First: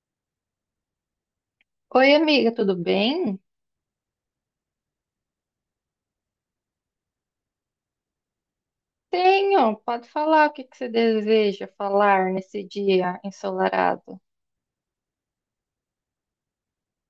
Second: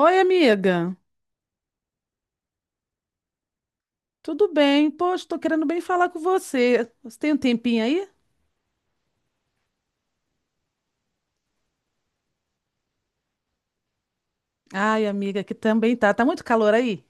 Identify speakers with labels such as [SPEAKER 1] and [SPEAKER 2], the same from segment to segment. [SPEAKER 1] Oi, amiga.
[SPEAKER 2] Oi, amiga, tudo bem?
[SPEAKER 1] Tudo bem? Poxa, tô querendo bem falar com você. Você tem um tempinho aí?
[SPEAKER 2] Tenho, pode falar o que que você deseja falar nesse dia ensolarado.
[SPEAKER 1] Ai, amiga, que também tá. Tá muito calor aí?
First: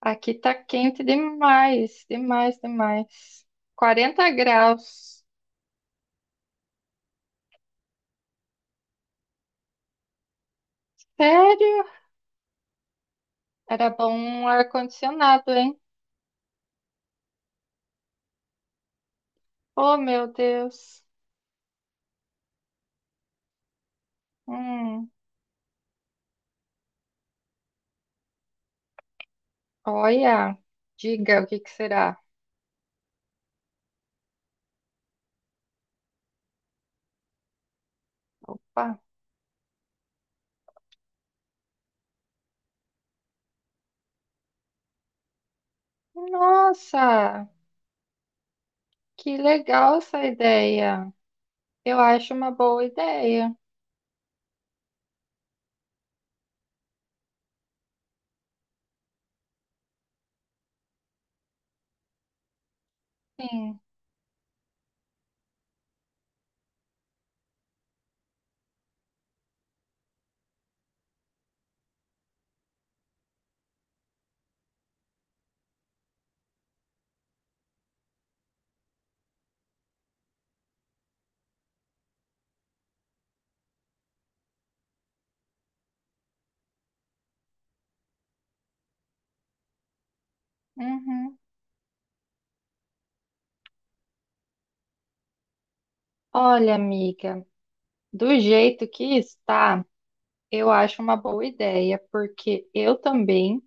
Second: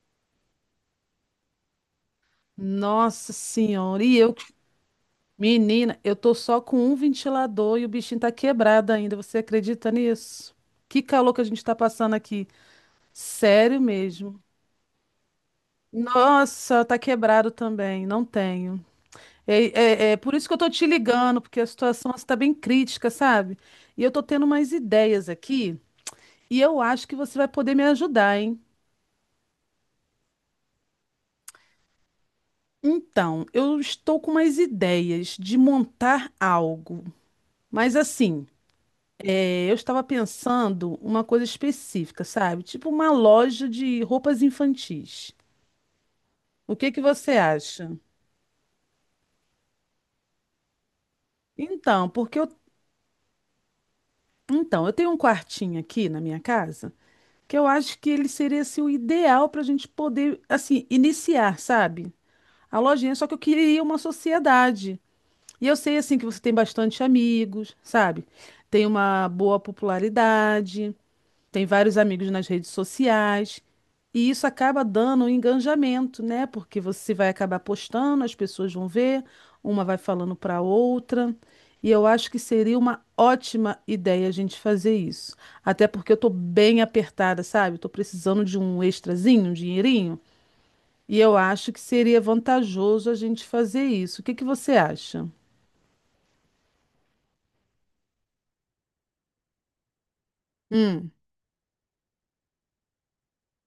[SPEAKER 2] Aqui tá quente demais, demais,
[SPEAKER 1] Nossa
[SPEAKER 2] demais.
[SPEAKER 1] senhora, e
[SPEAKER 2] 40
[SPEAKER 1] eu,
[SPEAKER 2] graus.
[SPEAKER 1] menina, eu tô só com um ventilador e o bichinho tá quebrado ainda. Você acredita nisso? Que calor que a gente tá
[SPEAKER 2] Sério?
[SPEAKER 1] passando aqui. Sério
[SPEAKER 2] Era bom
[SPEAKER 1] mesmo.
[SPEAKER 2] um ar-condicionado, hein?
[SPEAKER 1] Nossa, tá quebrado também, não tenho.
[SPEAKER 2] Oh,
[SPEAKER 1] É
[SPEAKER 2] meu
[SPEAKER 1] por isso que eu tô te
[SPEAKER 2] Deus.
[SPEAKER 1] ligando, porque a situação está bem crítica, sabe? E eu tô tendo umas
[SPEAKER 2] Hum,
[SPEAKER 1] ideias aqui. E eu acho que você vai poder me ajudar, hein?
[SPEAKER 2] Olha, diga o que que será.
[SPEAKER 1] Então, eu estou com umas ideias de montar algo. Mas assim,
[SPEAKER 2] Pá.
[SPEAKER 1] eu estava pensando uma coisa específica, sabe? Tipo uma loja de roupas infantis. O que que você
[SPEAKER 2] Nossa,
[SPEAKER 1] acha?
[SPEAKER 2] que legal essa ideia. Eu
[SPEAKER 1] Então,
[SPEAKER 2] acho
[SPEAKER 1] porque eu,
[SPEAKER 2] uma boa ideia.
[SPEAKER 1] então, eu tenho um quartinho aqui na minha casa que eu acho que ele seria assim, o ideal para a gente poder, assim, iniciar, sabe? A lojinha, só que eu
[SPEAKER 2] Sim.
[SPEAKER 1] queria uma sociedade. E eu sei assim que você tem bastante amigos, sabe? Tem uma boa popularidade, tem vários amigos nas redes sociais, e isso acaba dando um engajamento, né? Porque você vai acabar postando, as pessoas vão ver, uma vai falando para outra. E eu acho que seria uma ótima ideia a gente fazer isso. Até porque eu tô bem apertada, sabe? Eu tô precisando de um extrazinho, um dinheirinho, e eu
[SPEAKER 2] Uhum.
[SPEAKER 1] acho que seria vantajoso a gente fazer isso. O que que você acha?
[SPEAKER 2] Olha, amiga. Do jeito que está, eu acho
[SPEAKER 1] Hum.
[SPEAKER 2] uma boa ideia, porque eu também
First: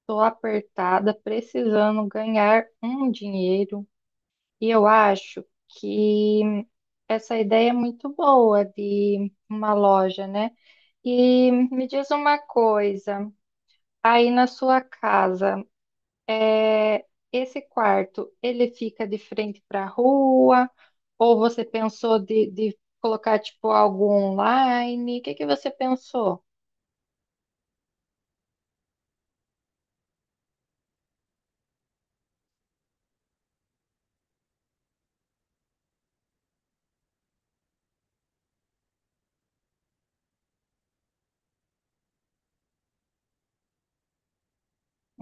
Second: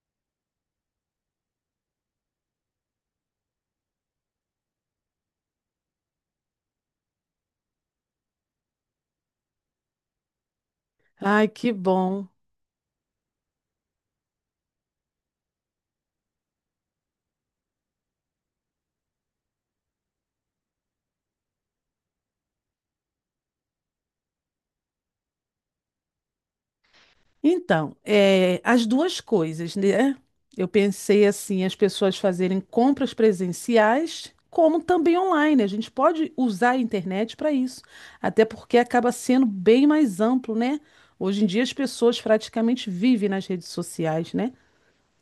[SPEAKER 2] estou apertada, precisando ganhar um dinheiro, e eu acho que essa ideia é muito boa de uma loja, né?
[SPEAKER 1] Ai,
[SPEAKER 2] E
[SPEAKER 1] que
[SPEAKER 2] me diz
[SPEAKER 1] bom.
[SPEAKER 2] uma coisa, aí na sua casa. É, esse quarto, ele fica de frente para a rua? Ou você pensou de colocar tipo algo online? O que que você pensou?
[SPEAKER 1] Então, é, as duas coisas, né? Eu pensei assim, as pessoas fazerem compras presenciais, como também online. A gente pode usar a internet para isso, até porque acaba sendo bem mais amplo, né? Hoje em dia as pessoas praticamente vivem nas redes sociais, né?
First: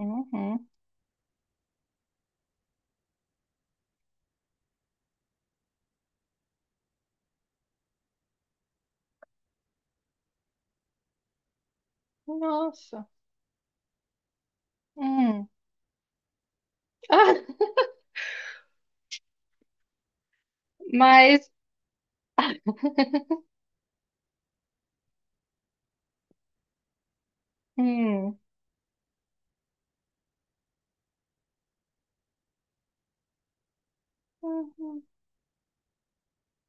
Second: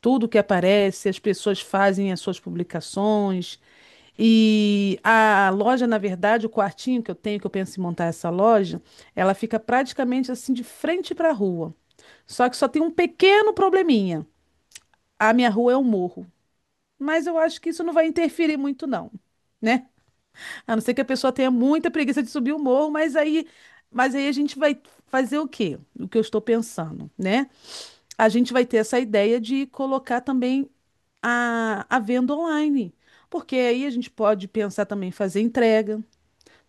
[SPEAKER 1] Tudo que aparece, as pessoas fazem as suas publicações. E a loja, na verdade, o quartinho que eu tenho, que eu penso em montar essa loja, ela fica praticamente assim de frente para a rua. Só que só tem um
[SPEAKER 2] Nossa.
[SPEAKER 1] pequeno probleminha. A
[SPEAKER 2] Hum.
[SPEAKER 1] minha rua é um morro. Mas eu
[SPEAKER 2] Ah,
[SPEAKER 1] acho que isso não vai interferir muito, não, né? A não ser que a pessoa
[SPEAKER 2] mas.
[SPEAKER 1] tenha muita preguiça de subir o morro, mas aí a gente vai fazer o quê? O que eu estou pensando, né? A
[SPEAKER 2] Hum,
[SPEAKER 1] gente vai ter essa ideia de colocar também a venda online. Porque aí a gente pode pensar
[SPEAKER 2] uhum.
[SPEAKER 1] também em fazer entrega.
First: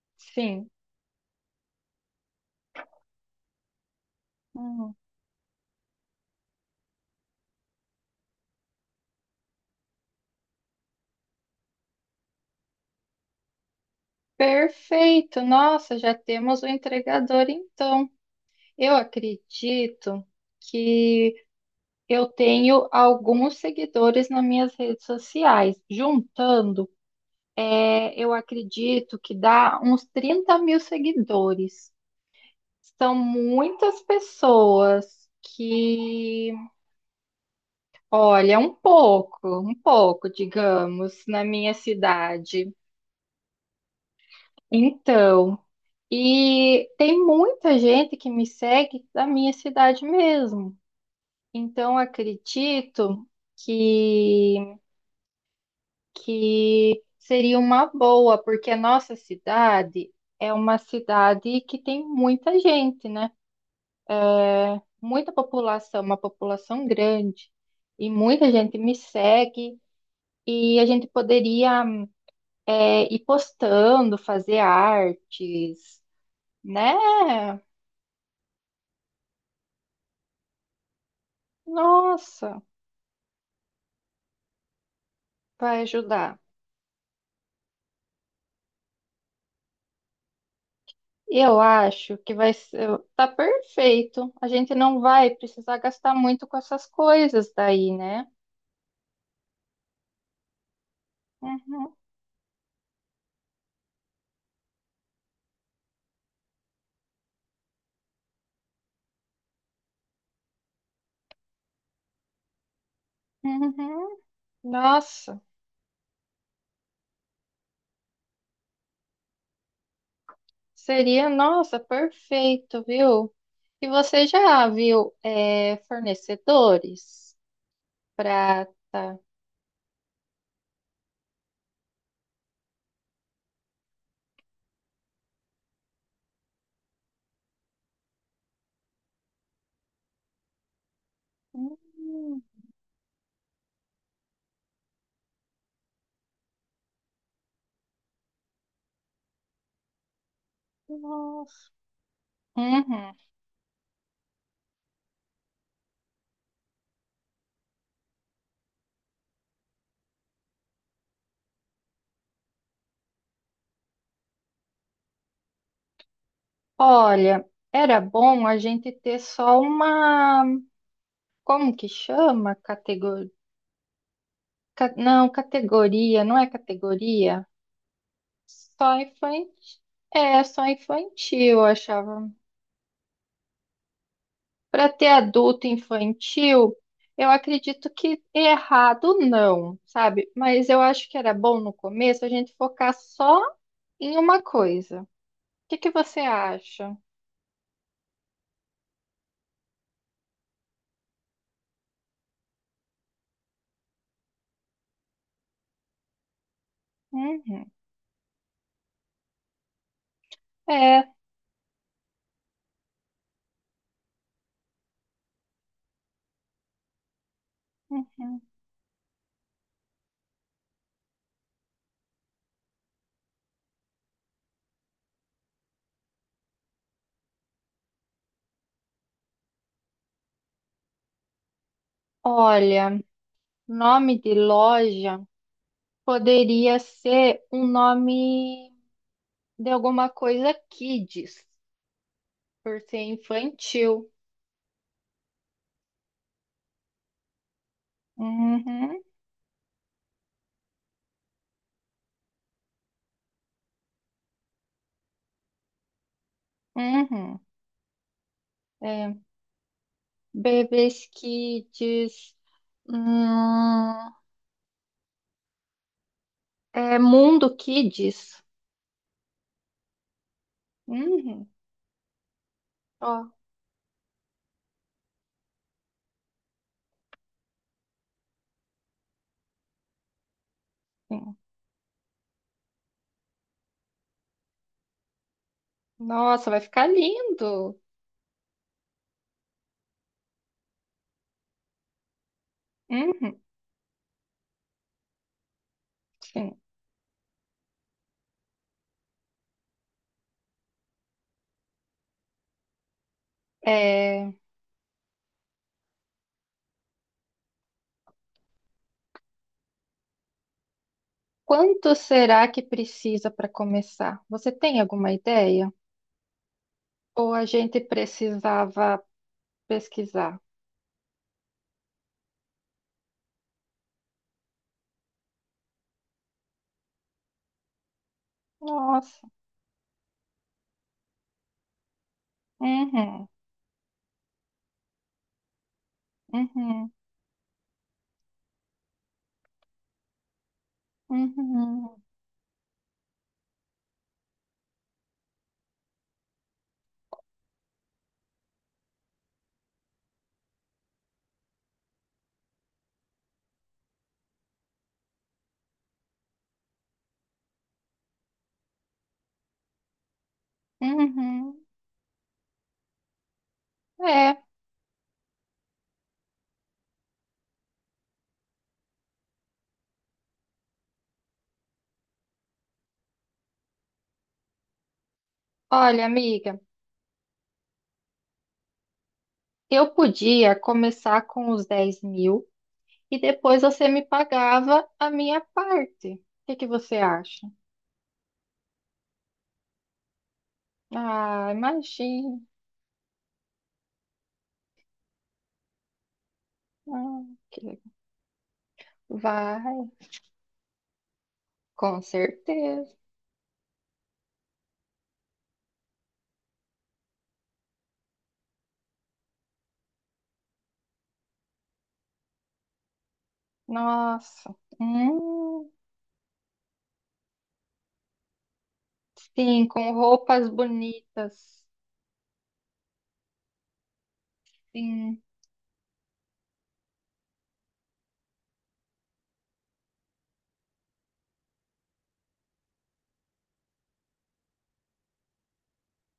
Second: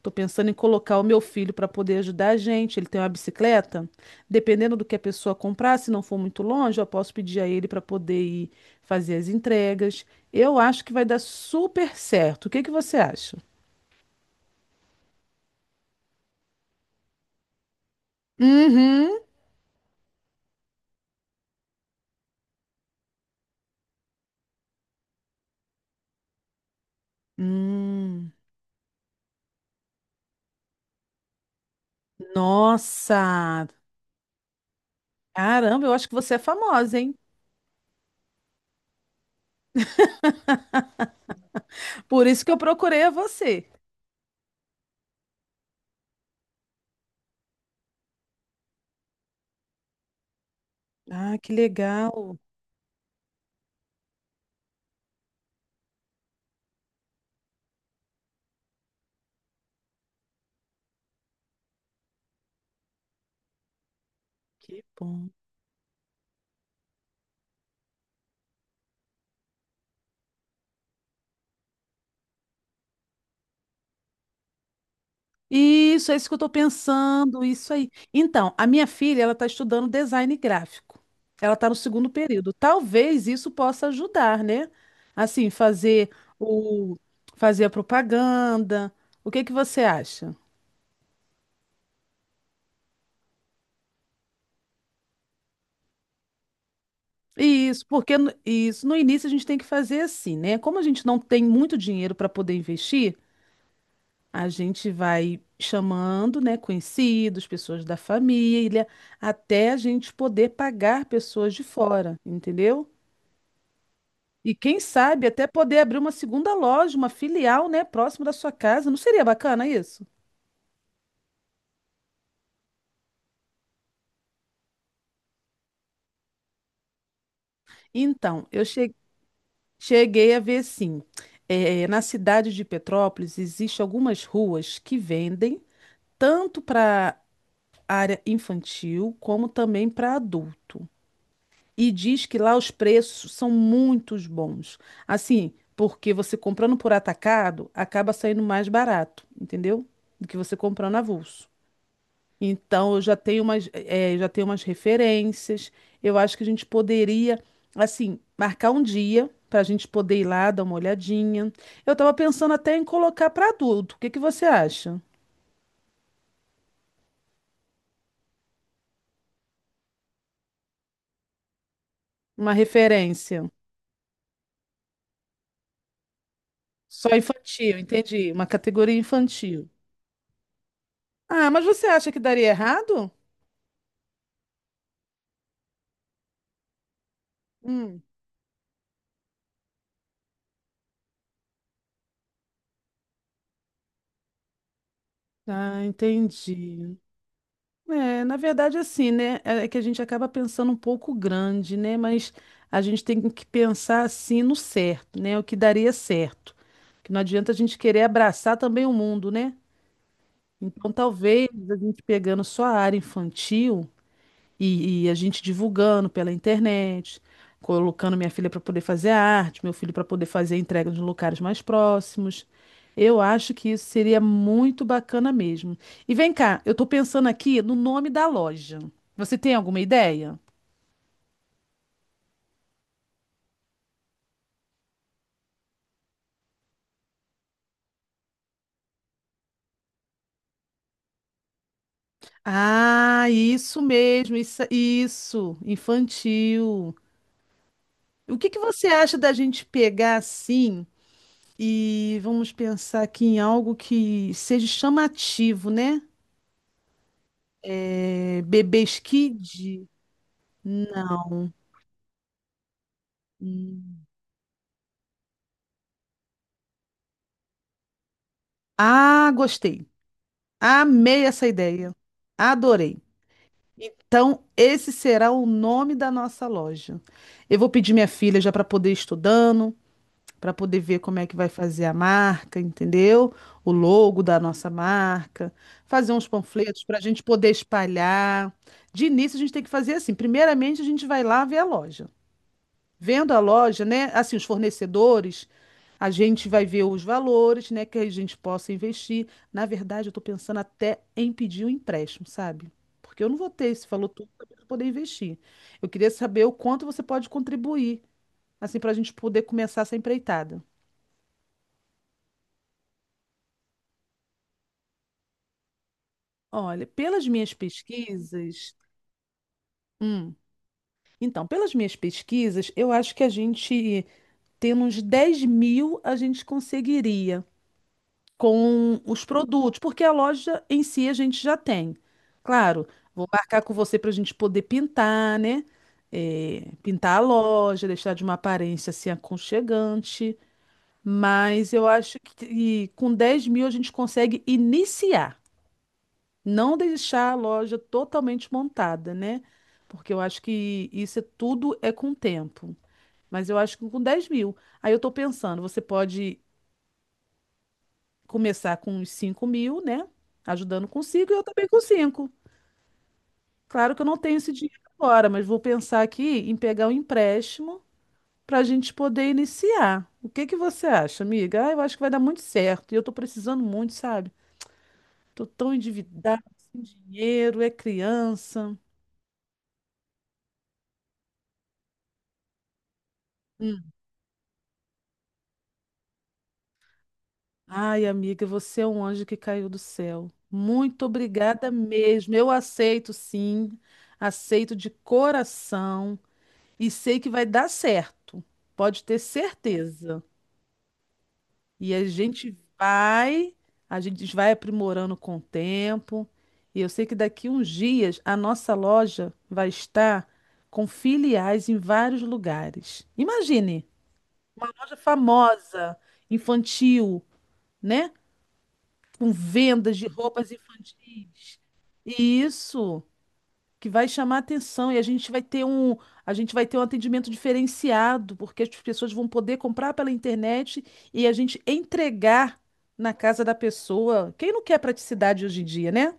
[SPEAKER 1] Tô pensando em
[SPEAKER 2] Sim.
[SPEAKER 1] colocar o meu filho para poder ajudar a gente. Ele tem uma bicicleta. Dependendo do
[SPEAKER 2] Hum.
[SPEAKER 1] que a pessoa comprar, se não for muito longe, eu posso pedir a ele para poder ir fazer as entregas. Eu acho que vai dar super certo. O que que você acha?
[SPEAKER 2] Perfeito. Nossa, já temos o entregador então. Eu
[SPEAKER 1] Uhum.
[SPEAKER 2] acredito que eu tenho alguns seguidores nas minhas redes sociais. Juntando. É,
[SPEAKER 1] Hum.
[SPEAKER 2] eu acredito que dá uns 30 mil seguidores. São
[SPEAKER 1] Nossa!
[SPEAKER 2] muitas pessoas
[SPEAKER 1] Caramba, eu acho que você é
[SPEAKER 2] que,
[SPEAKER 1] famosa, hein?
[SPEAKER 2] olha, um pouco, digamos, na minha
[SPEAKER 1] Por isso que eu
[SPEAKER 2] cidade.
[SPEAKER 1] procurei a você.
[SPEAKER 2] Então, e tem muita gente que me segue da minha cidade mesmo.
[SPEAKER 1] Ah, que
[SPEAKER 2] Então,
[SPEAKER 1] legal.
[SPEAKER 2] acredito que, que seria uma boa, porque a nossa cidade é uma cidade que tem muita gente, né?
[SPEAKER 1] Que bom.
[SPEAKER 2] Muita população, uma população grande, e muita gente me segue, e a gente poderia ir postando, fazer artes,
[SPEAKER 1] Isso, é isso que eu tô
[SPEAKER 2] né?
[SPEAKER 1] pensando, isso aí. Então, a minha filha, ela tá estudando design gráfico. Ela tá no segundo período.
[SPEAKER 2] Nossa,
[SPEAKER 1] Talvez isso possa ajudar, né? Assim,
[SPEAKER 2] vai
[SPEAKER 1] fazer
[SPEAKER 2] ajudar.
[SPEAKER 1] o fazer a propaganda. O que que você acha?
[SPEAKER 2] Eu acho que vai ser, tá perfeito. A gente não vai precisar gastar muito com essas coisas
[SPEAKER 1] Isso,
[SPEAKER 2] daí,
[SPEAKER 1] porque
[SPEAKER 2] né?
[SPEAKER 1] isso no início a gente tem que fazer assim, né? Como a gente não tem muito
[SPEAKER 2] Uhum,
[SPEAKER 1] dinheiro para poder investir, a gente vai chamando, né, conhecidos, pessoas da família, até a gente poder pagar pessoas de fora, entendeu?
[SPEAKER 2] uhum.
[SPEAKER 1] E quem sabe
[SPEAKER 2] Nossa.
[SPEAKER 1] até poder abrir uma segunda loja, uma filial, né, próximo da sua casa. Não seria bacana isso?
[SPEAKER 2] Seria, nossa, perfeito, viu? E você já viu fornecedores?
[SPEAKER 1] Então, eu
[SPEAKER 2] Prata.
[SPEAKER 1] cheguei a ver sim. Na cidade de Petrópolis existem algumas ruas que vendem tanto para área infantil como também para adulto. E diz que
[SPEAKER 2] Hum,
[SPEAKER 1] lá os preços são muito bons. Assim, porque você comprando por atacado acaba saindo mais barato, entendeu? Do que você comprando avulso.
[SPEAKER 2] nossa.
[SPEAKER 1] Então, eu já
[SPEAKER 2] Uhum.
[SPEAKER 1] tenho umas, eh, já tenho umas referências. Eu acho que a gente poderia, assim, marcar um dia para a gente poder ir lá dar uma olhadinha. Eu estava pensando até em colocar para adulto. O que que você acha?
[SPEAKER 2] Olha, era bom a gente ter só uma. Como que chama?
[SPEAKER 1] Uma
[SPEAKER 2] Categoria.
[SPEAKER 1] referência.
[SPEAKER 2] Não, categoria, não é
[SPEAKER 1] Só
[SPEAKER 2] categoria.
[SPEAKER 1] infantil, entendi. Uma categoria
[SPEAKER 2] Só infantil.
[SPEAKER 1] infantil.
[SPEAKER 2] É, só infantil,
[SPEAKER 1] Ah,
[SPEAKER 2] eu
[SPEAKER 1] mas você acha que
[SPEAKER 2] achava.
[SPEAKER 1] daria errado?
[SPEAKER 2] Para ter adulto infantil, eu acredito
[SPEAKER 1] Hum.
[SPEAKER 2] que errado não, sabe? Mas eu acho que era bom no começo a gente focar só em uma coisa. O que
[SPEAKER 1] Ah,
[SPEAKER 2] que você acha?
[SPEAKER 1] entendi. É, na verdade, assim, né? É que a gente acaba pensando um pouco grande, né? Mas a gente tem que pensar assim no certo, né? O que daria certo. Que não adianta a
[SPEAKER 2] Uhum.
[SPEAKER 1] gente querer abraçar também o mundo, né? Então,
[SPEAKER 2] É.
[SPEAKER 1] talvez a gente pegando só a área infantil. E a gente divulgando pela internet, colocando minha
[SPEAKER 2] Uhum.
[SPEAKER 1] filha para poder fazer a arte, meu filho para poder fazer a entrega nos locais mais próximos. Eu acho que isso seria muito bacana mesmo. E vem cá, eu estou pensando aqui no nome da loja. Você tem alguma ideia?
[SPEAKER 2] Olha, nome de loja poderia ser um nome de alguma coisa kids, por ser
[SPEAKER 1] Ah, isso
[SPEAKER 2] infantil.
[SPEAKER 1] mesmo, isso, infantil. O que que você
[SPEAKER 2] Uhum,
[SPEAKER 1] acha da gente pegar assim e vamos pensar aqui em algo que seja chamativo, né?
[SPEAKER 2] uhum.
[SPEAKER 1] É, Bebês
[SPEAKER 2] É,
[SPEAKER 1] Kid?
[SPEAKER 2] Bebês
[SPEAKER 1] Não.
[SPEAKER 2] kids. Hum, É Mundo Kids.
[SPEAKER 1] Ah, gostei. Amei essa
[SPEAKER 2] Uhum.
[SPEAKER 1] ideia. Adorei.
[SPEAKER 2] Ó,
[SPEAKER 1] Então, esse será o nome da nossa loja. Eu vou pedir minha filha já para poder ir estudando, para poder ver como é que
[SPEAKER 2] Sim.
[SPEAKER 1] vai fazer a marca, entendeu? O logo da nossa marca, fazer uns
[SPEAKER 2] Nossa, vai
[SPEAKER 1] panfletos
[SPEAKER 2] ficar
[SPEAKER 1] para a gente poder
[SPEAKER 2] lindo.
[SPEAKER 1] espalhar. De início, a gente tem que fazer assim. Primeiramente, a gente vai lá ver a loja. Vendo a
[SPEAKER 2] Uhum.
[SPEAKER 1] loja, né? Assim, os fornecedores, a gente
[SPEAKER 2] Sim.
[SPEAKER 1] vai ver os valores, né? Que a gente possa investir. Na verdade, eu estou pensando até em pedir um empréstimo, sabe? Porque eu não vou ter esse valor todo
[SPEAKER 2] É,
[SPEAKER 1] para poder investir. Eu queria saber o quanto você pode contribuir, assim, para a gente poder começar essa empreitada.
[SPEAKER 2] quanto será que precisa para começar? Você tem alguma ideia?
[SPEAKER 1] Olha, pelas
[SPEAKER 2] Ou a
[SPEAKER 1] minhas
[SPEAKER 2] gente
[SPEAKER 1] pesquisas.
[SPEAKER 2] precisava
[SPEAKER 1] Hum,
[SPEAKER 2] pesquisar?
[SPEAKER 1] então, pelas minhas pesquisas, eu acho que a gente, tendo uns 10 mil, a gente conseguiria, com os
[SPEAKER 2] Nossa.
[SPEAKER 1] produtos, porque a loja em si a gente já tem. Claro,
[SPEAKER 2] Uhum.
[SPEAKER 1] vou marcar com você para a gente poder pintar, né? É,
[SPEAKER 2] Uhum.
[SPEAKER 1] pintar a loja, deixar de uma aparência assim aconchegante. Mas eu
[SPEAKER 2] Uhum.
[SPEAKER 1] acho que com 10 mil a gente consegue iniciar, não deixar a loja totalmente montada, né? Porque eu acho que tudo é com o tempo. Mas eu acho que com 10 mil. Aí eu estou pensando, você pode começar com uns 5 mil, né? Ajudando com 5 e eu
[SPEAKER 2] Uhum.
[SPEAKER 1] também com 5. Claro que eu não
[SPEAKER 2] É,
[SPEAKER 1] tenho esse dinheiro agora, mas vou pensar aqui em pegar um empréstimo para a gente poder iniciar. O que que você acha, amiga? Ah, eu acho que vai dar muito certo. E eu tô precisando muito, sabe? Tô tão
[SPEAKER 2] olha,
[SPEAKER 1] endividada,
[SPEAKER 2] amiga,
[SPEAKER 1] sem dinheiro, é criança.
[SPEAKER 2] eu podia começar com os 10 mil e depois você
[SPEAKER 1] Hum.
[SPEAKER 2] me pagava a minha parte. O que que você acha?
[SPEAKER 1] Ai, amiga, você é um anjo que caiu do céu. Muito
[SPEAKER 2] Ah,
[SPEAKER 1] obrigada mesmo.
[SPEAKER 2] imagina.
[SPEAKER 1] Eu aceito, sim. Aceito de coração e sei
[SPEAKER 2] Ah,
[SPEAKER 1] que vai
[SPEAKER 2] que
[SPEAKER 1] dar
[SPEAKER 2] legal.
[SPEAKER 1] certo. Pode ter
[SPEAKER 2] Vai,
[SPEAKER 1] certeza. E
[SPEAKER 2] com certeza.
[SPEAKER 1] a gente vai aprimorando com o tempo. E eu sei que daqui uns dias a nossa loja vai estar com filiais em vários lugares. Imagine,
[SPEAKER 2] Nossa.
[SPEAKER 1] uma loja
[SPEAKER 2] Hum,
[SPEAKER 1] famosa, infantil, né? Com
[SPEAKER 2] sim, com
[SPEAKER 1] vendas de
[SPEAKER 2] roupas
[SPEAKER 1] roupas infantis.
[SPEAKER 2] bonitas.
[SPEAKER 1] Isso. Que vai chamar atenção e a
[SPEAKER 2] Sim.
[SPEAKER 1] gente vai ter um, a gente vai ter um atendimento diferenciado, porque as pessoas vão poder comprar pela internet e a gente entregar na casa da pessoa. Quem não quer praticidade hoje em dia, né?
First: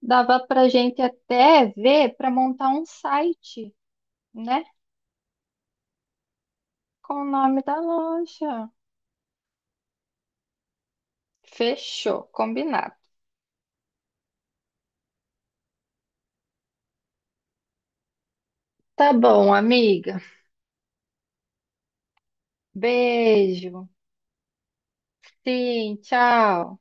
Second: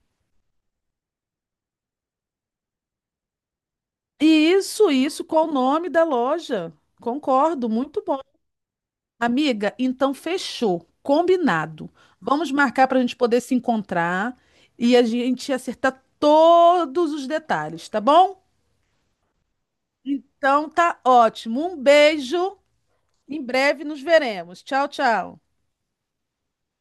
[SPEAKER 2] Dava pra gente até ver para montar um site,
[SPEAKER 1] E
[SPEAKER 2] né?
[SPEAKER 1] isso, qual o nome da loja?
[SPEAKER 2] Com o nome
[SPEAKER 1] Concordo,
[SPEAKER 2] da
[SPEAKER 1] muito bom.
[SPEAKER 2] loja.
[SPEAKER 1] Amiga, então fechou, combinado.
[SPEAKER 2] Fechou,
[SPEAKER 1] Vamos marcar
[SPEAKER 2] combinado.
[SPEAKER 1] para a gente poder se encontrar e a gente acertar todos os detalhes, tá bom?
[SPEAKER 2] Tá bom, amiga.
[SPEAKER 1] Então tá ótimo. Um beijo. Em breve
[SPEAKER 2] Beijo.
[SPEAKER 1] nos veremos. Tchau, tchau.
[SPEAKER 2] Sim, tchau.